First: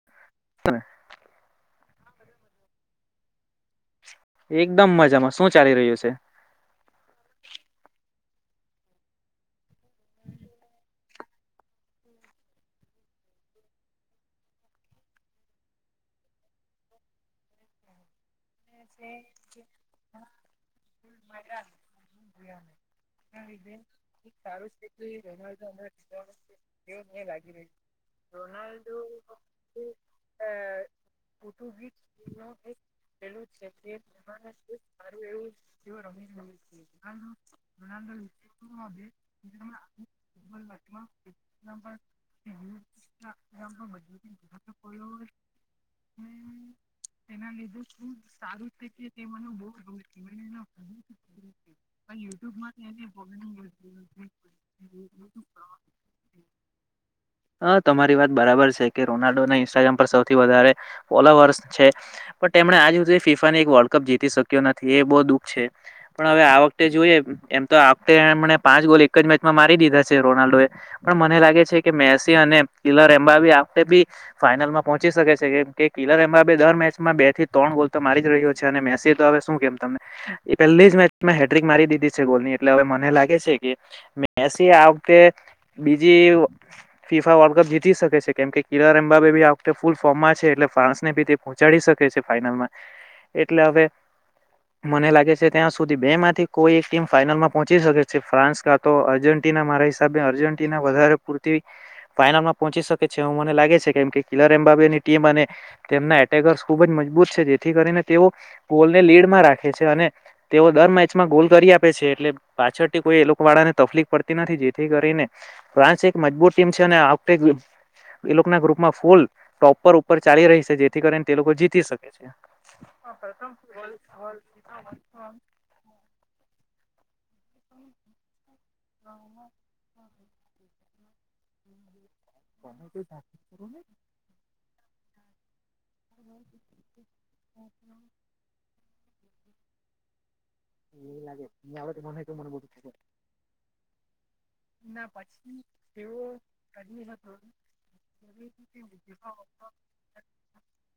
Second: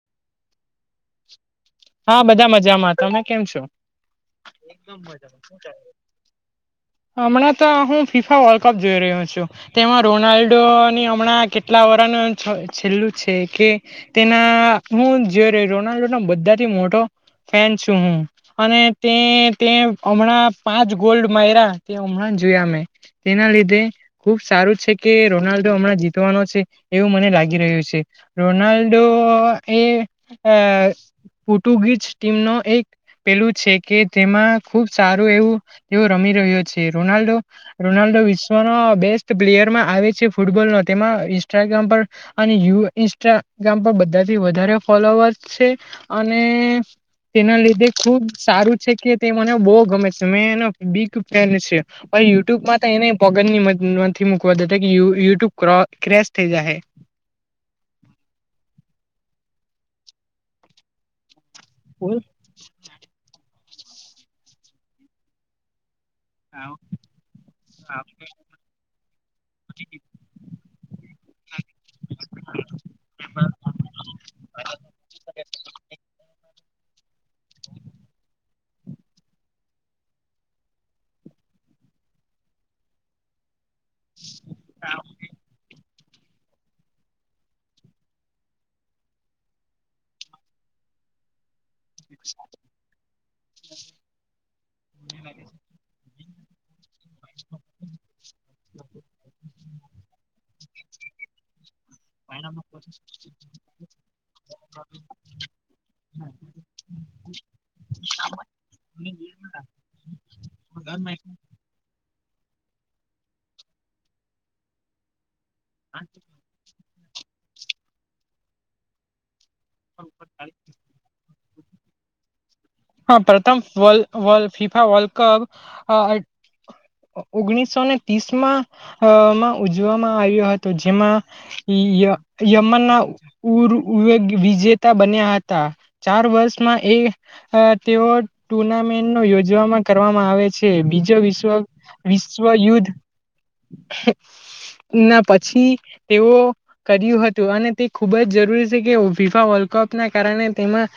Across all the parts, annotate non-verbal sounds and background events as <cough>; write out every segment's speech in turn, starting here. <inaudible> હા બધા મજામાં. તમે કેમ છો? એકદમ મજામાં શું ચાલી રહ્યું છે હમણાં તો હું ફિફા વર્લ્ડ કપ જોઈ રહ્યો છું. તેમાં રોનાલ્ડોની હમણાં કેટલા વરહનું છ છેલ્લું છે કે તેના હું <unintelligible> બધાથી મોટો ફેન છું હું અને તે તે હમણાં પાંચ ગોલ્ડ માયરા તે હમણાં જોયા મેં તેના લીધે ખુબ સારું છે કે રોનાલ્ડો હમણાં જીતવાનો છે એવું મને લાગી રહ્યું છે. રોનાલ્ડો એ અ પોર્ટુગીજ ટીમ નો એક પેલું છે કે તેમાં ખુબ સારું એવું તેઓ રમી રહ્યો છે રોનાલ્ડો રોનાલ્ડો વિ શ્વ બેસ્ટ પ્લેયરમાં આવે છે. ફૂટબોલનો તેમાં ઇન્સ્ટાગ્રામ પર અને યુ ઇન્સ્ટા ગામ પર બધાથી વધારે ફોલોવર્સ છે અને તેના લીધે ખુબ સારું છે કે તે મને બો ગમે છે મે એનો બિગ ફેન છે. યુટ્યુબમાં તો એને પગ નથી મુકવા દેતા કે યુ યુટ્યુબ ક્રો ક્રેશ થઈ જશે. હ તમારી વાત બરાબર છે કે રોનાલ્ડો નહી ઇનસ્ટાગ્રામ પર સૌથી વધારે ફોલોવર્સ છે. પણ તેમણે આજ હુધી એક વર્લ્ડ કપ જીતી શક્યો નથી એ બો દુઃખ છે. પણ હવે આ વખતે જોઈએ એમ તો આ વખતે એમડે પાંચ ગોલ એક જ મેચમાં મારી દીધા છે. રોનાલ્ડો એ મને લાગે છે કે મેસી અને કિલરમ્બાબીતે બી ફાઈનલમાં પહોંચી શકે છે કેમ કે કિલર એમ્બા દર મેચમા બે થી ત્રણ, ગોલ તો મારી જ રહ્યો છે, અને મેસી તો હવે શું કેમ તમને એ પહેલી જ મેચમાં હેડ્રિક મારી દીધી છે, ગોલની એટલે મને લાગે છે, કે મેસી આ વખતે બીજી ફીફા વર્લ્ડ કપ જીતી શકે છે, કેમ કે કીરાર એમ્બંબે ફૂલ ફોર્મા છે, એટલે ફાન્સનેી પહોંચાડી શકે છે, ફાઈનલમા એટલે હવે, મને લાગે છે, ત્યાં સુધી બે માંથી કોઈ એક ટીમ ફાાઈનલમાં પહોચીકે છે, ફ્રાન્સ કા તો અર્જેન્ટિના મારા હિસાબે અર્જ ટીના વધારે પૂરતી ફાાઈનલમાં પહોંચીકે છે, એવું મને લાગે છે, કેમ કે કિલર એમ્બાબેની ટીમ અને તેમના એટેકર્સ ખુબજ મજબૂત છે. જેથી કરીને તેઓ બોલ ને લીડમાં રાખે છે, અને તેઓ દર મેચમાં ગોલ કરી આપે છે. છે, એટલે પાછળથી કોઈ, એ લોકો વાળા ને તકલીફ પડતી નથી, જેથી કરીને ફ્રાન્સ એક મજબૂત ટીમ છે, અને આ વખતે એ લોકના ગ્રુપમાં ફૂલ ટોપર ઉપર ચાલી રહી, સે જેથી કરીને તે લોકો જીતી શકે છે. હા, પ્રથમ વલ, વલ ફીફા વર્લ્ડ કપ અ ઓગણીસો ને ત્રીસમા મ ઉજવામાં આવ્યો હતો. જેમાં યમનના ઉર વિજેતા બન્યા હતા, ચાર વર્ષમાં એ અ તેઓ ટુર્નામેન્ટનું યોજવામાં, કરવામાં આવે છે, બીજો વિશ્વ વિશ્વયુદ્ધ ના પછી, તેઓ કર્યું હતું, અને તે ખુબજ જરૂરી છે, કે ફીફા વલ્ કપ ના કારણે, તેમાં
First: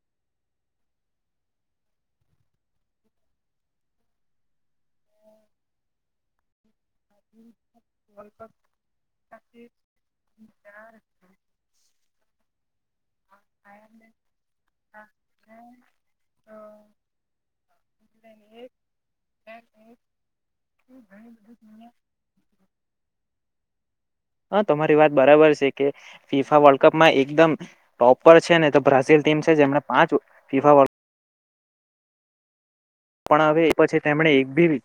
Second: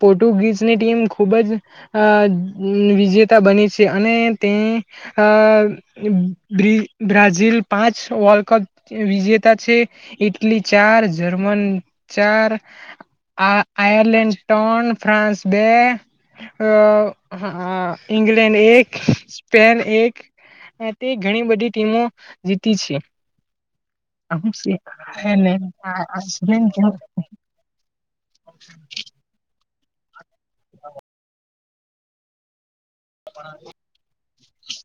પોર્ટુગીજની ટીમ ખૂબજ અ વિજેતા બને છે, અને તે આ <inaudible> બ્રાઝીલ પાંચ વર્લ્ડ કપ વિજેતા છે, ઈટલી ચાર જર્મન ચાર, આ આયરલેન્ડ ટન, ફ્રાન્સ બે અ ઇંગ્લેન્ડ, એક સ્પેન એક તે ઘણી બધી ટીમો જીતી છે. હા, તમારી વાત બરાબર છે, કે ફીફા વર્લ્ડ કપમા એકદમ પ્રોપર છે, ને તો બ્રાઝિલ ટીમ છે, જેમને પાંચ ફીફા વાળું પણ, હવે એ પછી તેમણે એક ભી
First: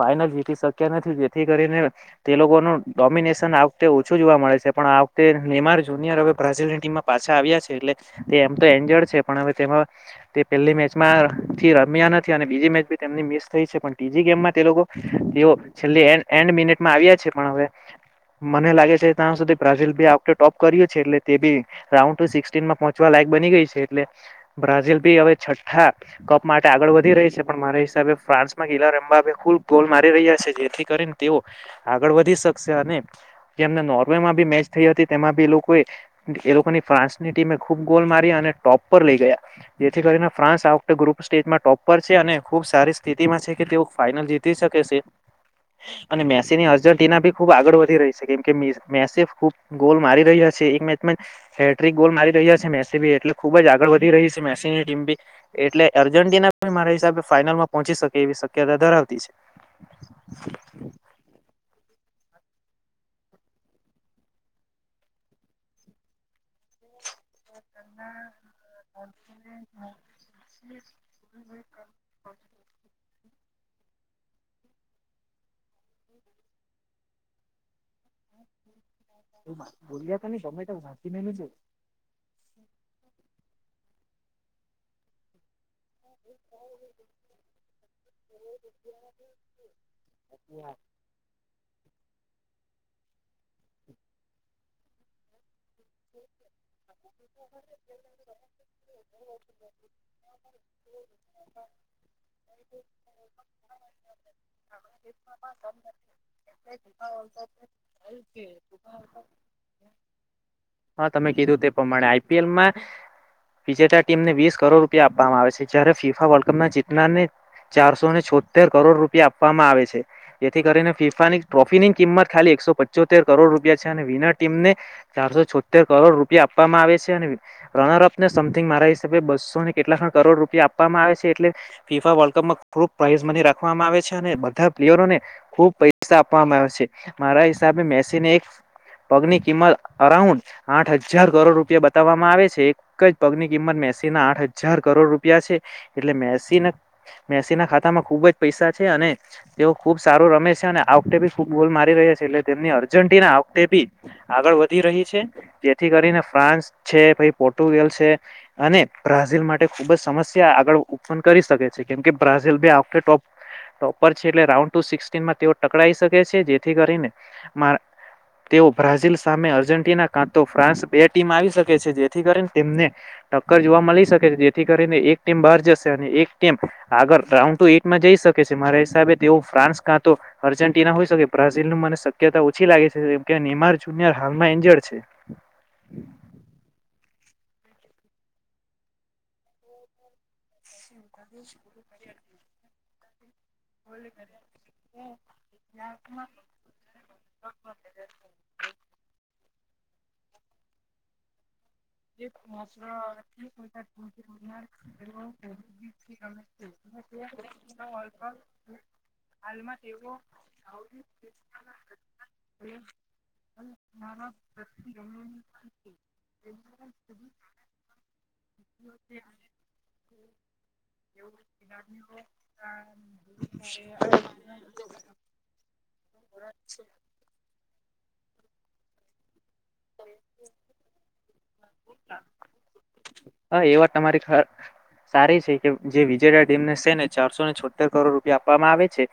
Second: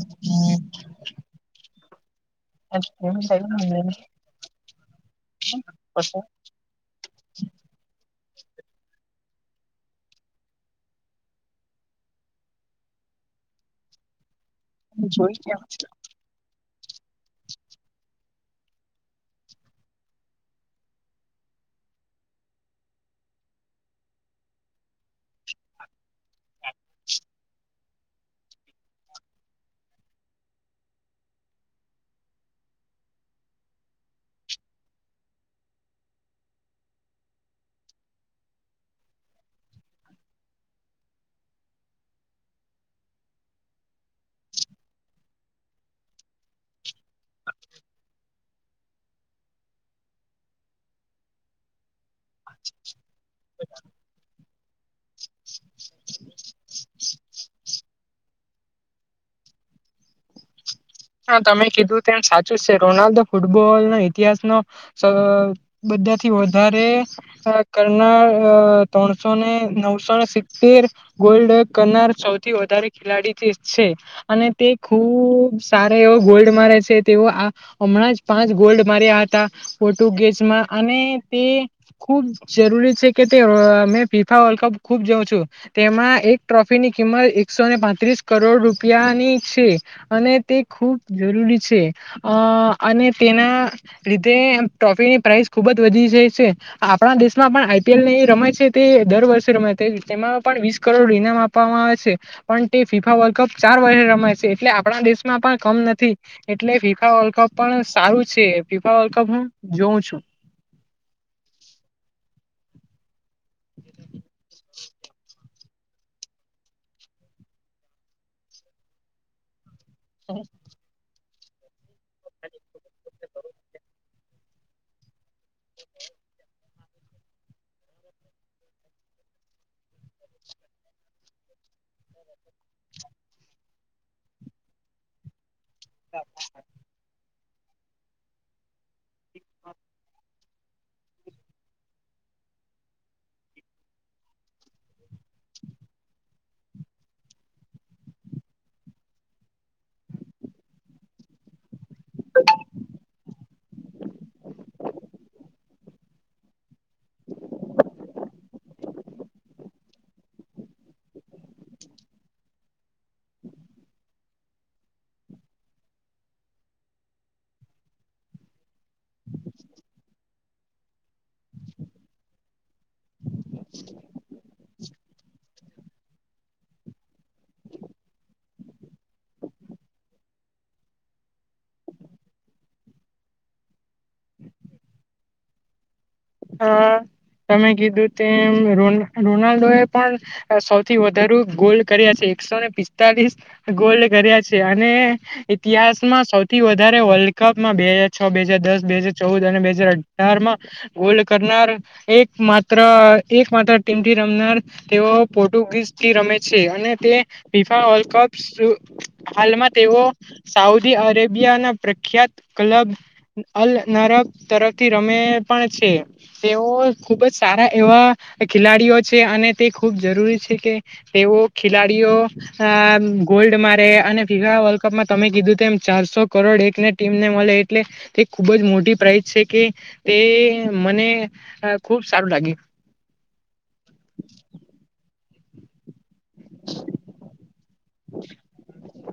ફાઈનલ જીતી શક્યા નથી, જેથી કરીને તે લોકોનું ડોમિનેશન, આ વખતે ઓછું જોવામા મળે છે, પણ આ વખતે નેમાર જુનિયર હવે, બ્રાઝિલની ટીમમાં પાછા આવ્યા છે, એટલે તે એમ તો એનજર્ડ છે, પણ હવે તેમાં તે પેલી મેચમાંથી રમ્યા નથ થી, અને બીજી મેચી ભી તેમની મિસ થઈ છે, પણ તીજી ગેમમાં તે લોકો જોઈ તેઓ છેલ્લે એન એન્ડ મિનિટ મા આવ્યા છે, પણ હવે મને લાગે છે, ત્યાં સુધી બ્રાઝીલ ભી આ વખતે ટોપ કર્યું છે, એટલે તે બી રાઉન ટુ સિક્સટીનમા પહોંચવા લાગ બની ગઈ છે, એટલે બ્રાઝિલ ભી હવે છઠ્ઠા કપ માટે આગળ વધ ધી રહી છે, પણ મારા હિસાબે ફ્રાન્સમાં ગીલા રમબાબે ખુબ ગોલ મારી રહ્યા છે, જેથી કરીને તેઓ આગળ આગળ વધી શકશે, અને જેમને નોર્વેમાં બી મેચ થઈ, હતી તેમાં બી એ લોકોને એ લોકોની ફ્રા ફ્રાન્સની ટીમે ખૂબ ગોલ, માર્યા અને ટોપ પર લઈ ગયા, જેથી કરીને ફ્રાસ આ વખતે ગ્રુપ સ્ટેજમાં ટોપ ઉપર છે, અને ખુબ સારી સ્થિતિમાં છે, કે તેઓ ફાાઈનલ જીતી શકે છે. અને મેસીની અર્જન્ટિના ભી ખુબ આગળ વધી રહી છે, કેમ કે મેસી ખુબ ગોલ મારી રહ્યા છે. છે, એક મેચમા જ હે ગોલ મારી રહ્યા છે, મેસી બી એટલે ખુબ જ આગળ વધી રહી છે, મેસીની ટીમ બી એટલે અર્જેન્ટિના મારા હિસાબે ફાઈનલમા પહોંચી શકે એવી શક્યતા ધરાવતી છે. હા, તમે કીધું તો એમ સાચું છે, રોનાલ્ડો ફૂટબોલનો ઇતિહાસનો સા બધા થી, વધારે કરનાર ત્રણસોને નવસો સિત્તેર, ગોલ્ડ કરનાર સૌથી વધારે ખેલાડી જે છે, અને તે ખુબ તારે એવો ગોલ્ડ મારે છે, તેવ આ હમણાં જ પાંચ ગોલ્ડ મારીયા હતા, ફટુગેજમાં અને તે ખુબ જરૂરી છે, કે તે રોલ મેં ફીફા વર્લ્ડ કપ ખુબ જોઉ છું તેમાં એક ટ્રોફીની કિંમત એકસોને પાંત્રીસ કરોડ રૂપિયાની છે અને તે ખૂબ જરૂરી છે અ અને તેના લીધે ટ્રોફીની પ્રાઇઝ ખુબ જ વધી જાય છે આપણા દેશમાં પણ આઈપીએલ ને એ રમાય છે તે દર વર્ષે રમા તેમાં પણ વીસ કરોડ ઇનામ આપવામાં આવે છે પણ તે ફીફા વર્લ્ડ કપ ચાર વર્ષે રમાય છે એટલે આપણા દેશ નાપાક કમ નથી એટલે ફીફા વલ્ડ કપ પણ સારું છે ફીફા વલ્ કપ હું જોઉં છું <inaudible> હા તમે કીધું તે પ્રમાણે આઈપીએલ માં વિજેતા ટીમને વીસ કરોડ રૂપિયા આપવામાં આવે છે જયારે ફીફા વર્લ્ડ કપ ના જીતનારને ચારસો ને છોતેર કરોડ રૂપિયા આપવામાં આવે છે જેથી કરીને ફિફાની ટ્રોફી ની કિંમત ખાલી એકસો પચોતેર કરોડ રૂપિયા છે અને વિનર ટીમને ચારસો છ ર કરોડ રૂપિયા આપવામાં આપવે છે અને રનરઅપ ને સમથિંગ મારા હિસાબે બસો ને કેટલા કરોડ રૂપિયા આપવામાં આવે છે એટલે ફીફા વર્લ્ડ કપમાં ખૂબ પ્રાઈઝ મની રાખવામાં આવે છે અને બધા પ્લેયરોને ખૂબ પૈસા આપવામાં આવે છે મારા હિસાબે મેસીને એક પગની કિંમત અરાઉન્ડ આઠ હજાર કરોડ રૂપિયા બતાવવામાં આવે છે એક જ પગની કિંમત મેસીના આઠ હજાર કરોડ રૂપિયા છે એટલે મેસી ને મેસી ના ખાતામાં ખુબ જ પૈસા છે અને તેઓ ખુબ સારો રમે છે ના ના આવખતેખબ ગોલ મારી રહ્યા છે એટલે તેમની અર્જન્ટિના આઉતે બી આગળ વધી રહી છે જેથી કરીને ફ્રાન્સ છે પાઈ પોર્ટુગલ છે અને બ્રાઝિલ માટે ખુબ જ સમસ્યા આગળ ઓપન કરી શકે છે કેમ કે બ્રાઝિલ આ વખતે ટોપ ટોપર છે એટલે રાઉન્ડ ટુ સિક્નમાં તેઓ ટકરાઈ શકે છે જેથી કરીને તેઓ બ્રાઝિલ સામે અર્જેન્ટિના તો ફ્રાન્સ બે ટીમ આવી શકે છે જેથી કરીને તેમને ટક્કર જોવા મળી શકે છે થી કરીને એક ટીમ બહાર જશે અને એક ટમ આગળ રાઉન્ડ ટુ એટમાં જઈ શકે છે મારા હિસાબે તેઓ ફ્રાસ કાં તો અર્જેન્ટિના હોઈ શકે બ્રાઝિલનું મને શક્યતા ઓછી લાગે છેમનેમાર જુનર હાલમાં ંજળ છે હા તમે કીધું તેમ રો રોનાલ્ડો એ પણ સૌ થી વધાર ગોલ કર્યા છે એકસો ને પિસ્તાલીસ ગોલ કર્યા છે અને ઇતિહાસમાં સૌથી વધારે વર્લ્ડ કપમાં બે હજાર છ બે હજાર દસ બે હાજર ચૌદ અને બે હાજર અઢાર માં ઓોલ્ડ કરનાર એક માત્ર એક માત્ર ટીમથી રમનાર તેઓ પોર્ટુગીઝથી રમે છે અને અને તે વલ્ કપ શુહાલમાં તેઓ સાઉદી અરેબિયાના પ્રખ્યાત કલબ અલ નરબ તરફથી રમે પણ છે તેઓ ખુબ જ સારા એવા ખેલાડીઓ છે અને તે ખૂબ જરૂરી છે કે તેઓ ખેલાડીઓ ત્યો અ ગોલ્ડ મારે અને ફીવા વર્લ્ડ કપમાં તમે કીધું એમ ચારસો કરોડ એકને ટીમને મળે એટલે એખુબ જ મોટી પ્રાઇઝ છે કે તે મને અ ખુબ સારું લાગ્યું હા, એ વાત તમારી ખરિ જે વિજયડા ડેમને સેને ચારસો ને છોતેર કરોડ રૂપિયા આપવામાં આવે છે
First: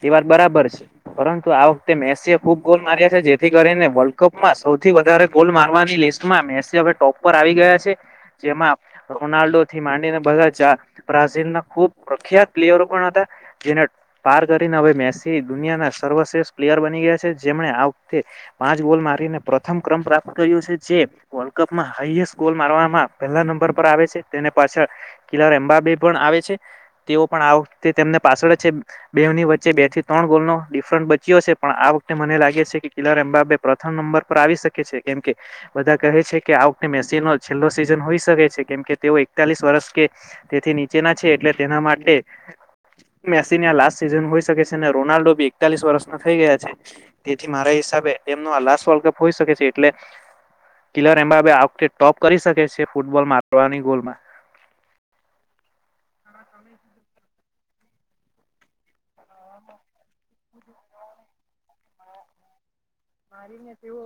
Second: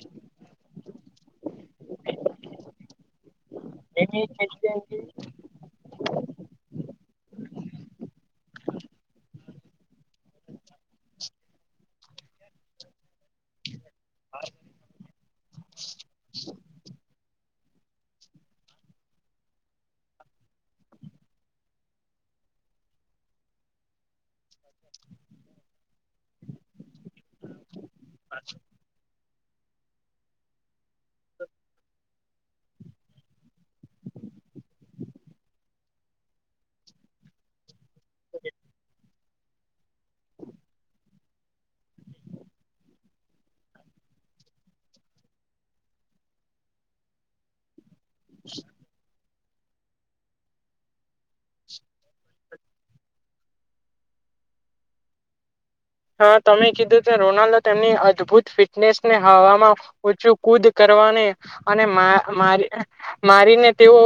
તે વાત બરાબર પરંતુ આ વખતે મેસી ખુબ ગોલ માર્યા છે જેથી કરીને વર્લ્ડ કપમાં સૌ થી વઘારે ગોલ મારવાની લિસ્ટમાં મેસી હવે ટોપ પર આવી ગયા છે જેમાં રોનાલ્ડો થી માંડીને બધાચા બ્રાઝિલ ના ખુબ પ્રખ્યાત પ્લેયરો પણ હતા જેને પાર કરીને હવે મેસી દુનિયા ના સર્વશ્રેષઠ પ્લેયર બની ગયા છે જેમણે આખતે પાંચ બોલ મારીને પ્રથમ ક્રમ પ્રાપ્ત કર્યો છે જે વર્લ્ડ કપમાં હાઈએસ્ટ ગોલ મારવામાં પહેલા નંબર પર આવે છે તેને પાછળ કિલાર અમબાબે પણ આવે છે તેઓ પણ તેમને પાછળ છે બેવુની વચ્ચે બેથી ત્રણ ગોલનો ડિફરન્ટ બચ્યો છે પણ આ વખતે મને લાગે છે કે કિલર એમબબે પ્રથમ નંબર ઉપર આવી શકે છે કેમ કે બધા કહે છે કે આખતે મેસીનો છેલ્લો સિઝન હોઈ શકે છે કેમ કે તેઓ એકતાલીસ વર્ષ કે તેથી નીચેના છે એટલે તેના માટે મેસીન લાસ્ટ સિઝન હોઈ શકે છે અનેને રોનાલ્ડો બી એકતાલીસ વર્ષના થઈ ગયા છે તેથી મારા હિસાબે એનો આ લાસ્ટ વર્લ્ડ કપ હોઈ, શકે છે એટલે કિલર એમ બા ટોપ કરી શકે છે, ફૂટબોલ મારવાની ગોલમા હા, તમે કીધું કે રોનાલ્ડો, તેમની અદભુત ફિટનેસને હવામાં, ચું કુદ કરવા ને અને, મા મારી મારીને, તેઓ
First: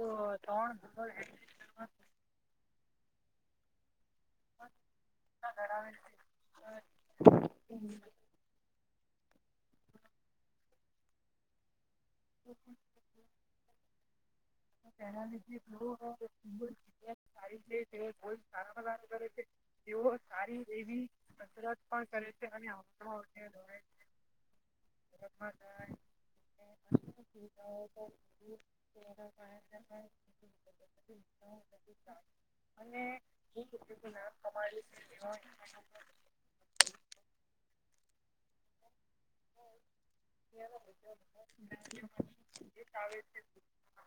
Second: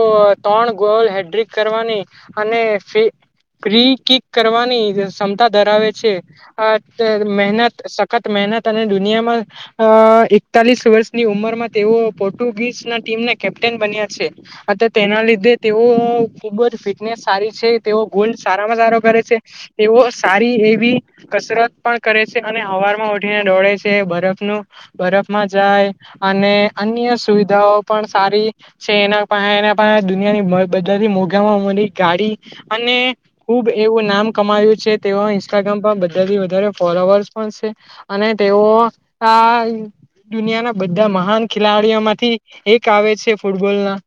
ત્રણ ગોલ, હેડ્રિક કરવાની અને ફી કિક કરવાની જે ક્ષમતા, ધરાવે છે. હ, મહેનત સખત મહેનત અને દુનિયામા અ એકતાલીસ, વર્ષની ઉંમરમા તેઓ પોર્ટુગીઝના ટીમને કેપ્ટન બન્યા છે. અ તેના લીધે તેઓ ખુબજ ફિટનેસ સારી છે, તેઓ ગોલ્ડ સારામાં સારો કરે છે. એવો, સારી એવી કસરત પણ કરે છે, અને હવારમાં ઉઠીને દોળે છે, બરફનું બરફમાં જાય અને અન્ય સુવિધાઓ પણ સારી છે, એના પાહે એના દુનિયાની બધા મોઘામાં મળી ગાડી, અને ખુબ એવું નામ કમાવ્યું તેવા ઇન્સ્ટાગ્રામ પર બધાથી ફોલોવર્સ પણ છે, અને તેઓ આ દુનિયાના બધા મહાન ખેલાડીઓ, માંથી એક આવે છે, ફૂટબોલ ના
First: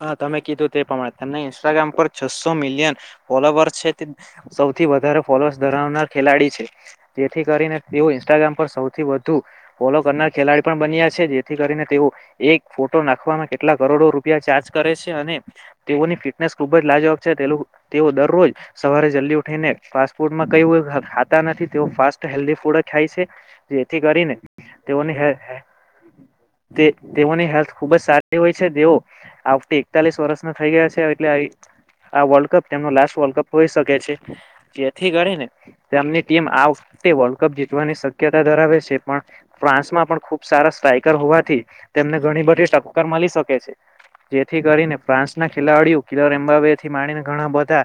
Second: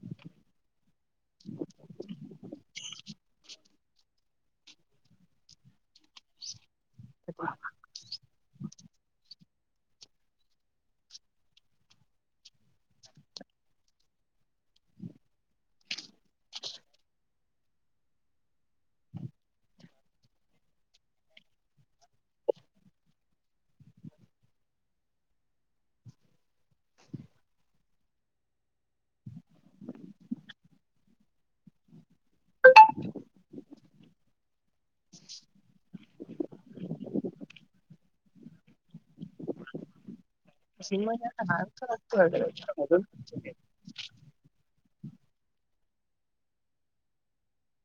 હા, તમે કીધું તે પ્રમાણે તને ઇન્સ્ટાગ્રામ પર છસો મિલિયન ફોલોવર્સ છે, તે સૌથી વધારે ફોલોઅર્સ ધરાવનાર ખેલાડી છે. જેથી કરીને, તેઓ ઇન્સ્ટાગ્રામ પર સૌથી, વધ ફોલો કરનાર ખેલાડી પણ બન્યા છે, જેથી કરીને તેઓ એક ફોટો નાખવામા કેટલા કરોડો રૂ ર ચાર્જ કરે છે, અને તેઓની ફિટનેસ ખુબજ લાજવાક છે, તેઓ દરરોજ સવારે જ ફ્લુ થઇ ને, ફૂડમા કઈ ખાતા ક નથી, તે ફાસ્ટ હેલ્ધી ફૂડ ખાય છે, જેથી કરીને તેઓની હે તેઓની હેલ્થ ખુબજ સારી હોય, છે, તેઓ આવતી એકતાલીસ વર્ષના થઇ ગયા છે, એટલે વલ્ડ કપનો લાસ વલ્ડ કપ હોઈ, શક છે જેથી કરીને તેમની ટીમ આ વખતે, વર્લ્ડ કપ જીતવાની શક્યતા ધરાવે છે. પણ ફ્રાન્સમાં પણ ખુબ સારા સ્ટ્રાઈકર હોવાથી, તેમને ઘણી બધી ટક્કર મળી શકે છે. જેથી કરીને ફ્રાન્સના ખેલાડીઓ, કિલર એમ્બબેથી માણીને ઘણા, બધા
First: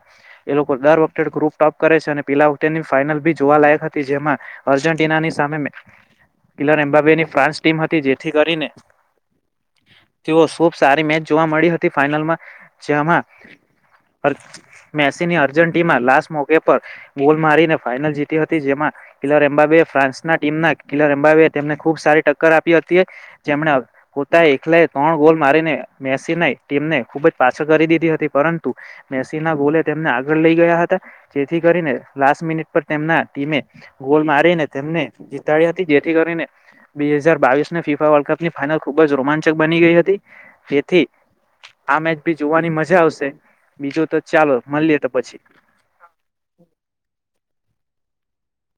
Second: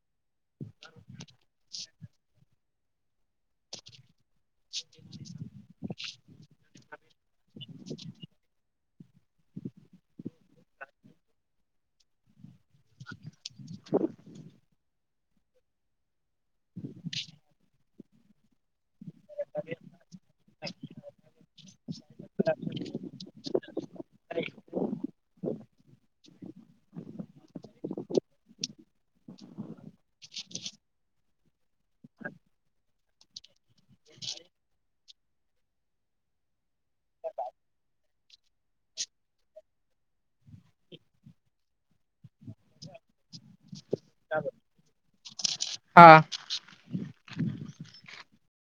એ લોકો દર વખતે, ગ્રુપ ટપ કરે છે, અને પીલા ઉની ફાઈનલ ભી જોવાલાયક હતી, જેમાં અર્જેન્ટિનાની સામે કિલન એમ્બાબેની ફ્રાન્સ ટીમ હતી, જેથી કરીને તેઓ ખૂબ સારી મેચ જોવા મળી હતી, ફાાઈનલમાં જેમાં મેચ ની અર્જન્ટિના લાસ મોકે પર ગોલ મારીને ફાઈનલ જીતી, હતી જેમાં કિલર એમ્બાબે ફ્રાન્સ ના ટીમના કિલર એ્બાબ તેમને ખુબ સારી ટક્કર આપી હતી, જેમને પોતા એકલે, ત્રણ ગોલ મેસી ટીમને ખુબ પાછળ કરી દીધી હતી, પરંતુ મેસી ના બોલે તેમને આગળ લઈ ગયા, હતા જેથી કરીને લાસ્ટ મિનિટ પર તેમના ટીમે ગોલ મારીને તેમને જીતાડી હતી, જેથી કરીને બે હજાર બાવીસ ના ફીફા વર્લ્ડ, કપની ફાઈનલ ખુબજ રોમાંચક બની ગઈ, હતી જેથી આ મેચ ભી જોવાની, મજા આવશે બીજું, તો ચાલો મળે તો પછી હા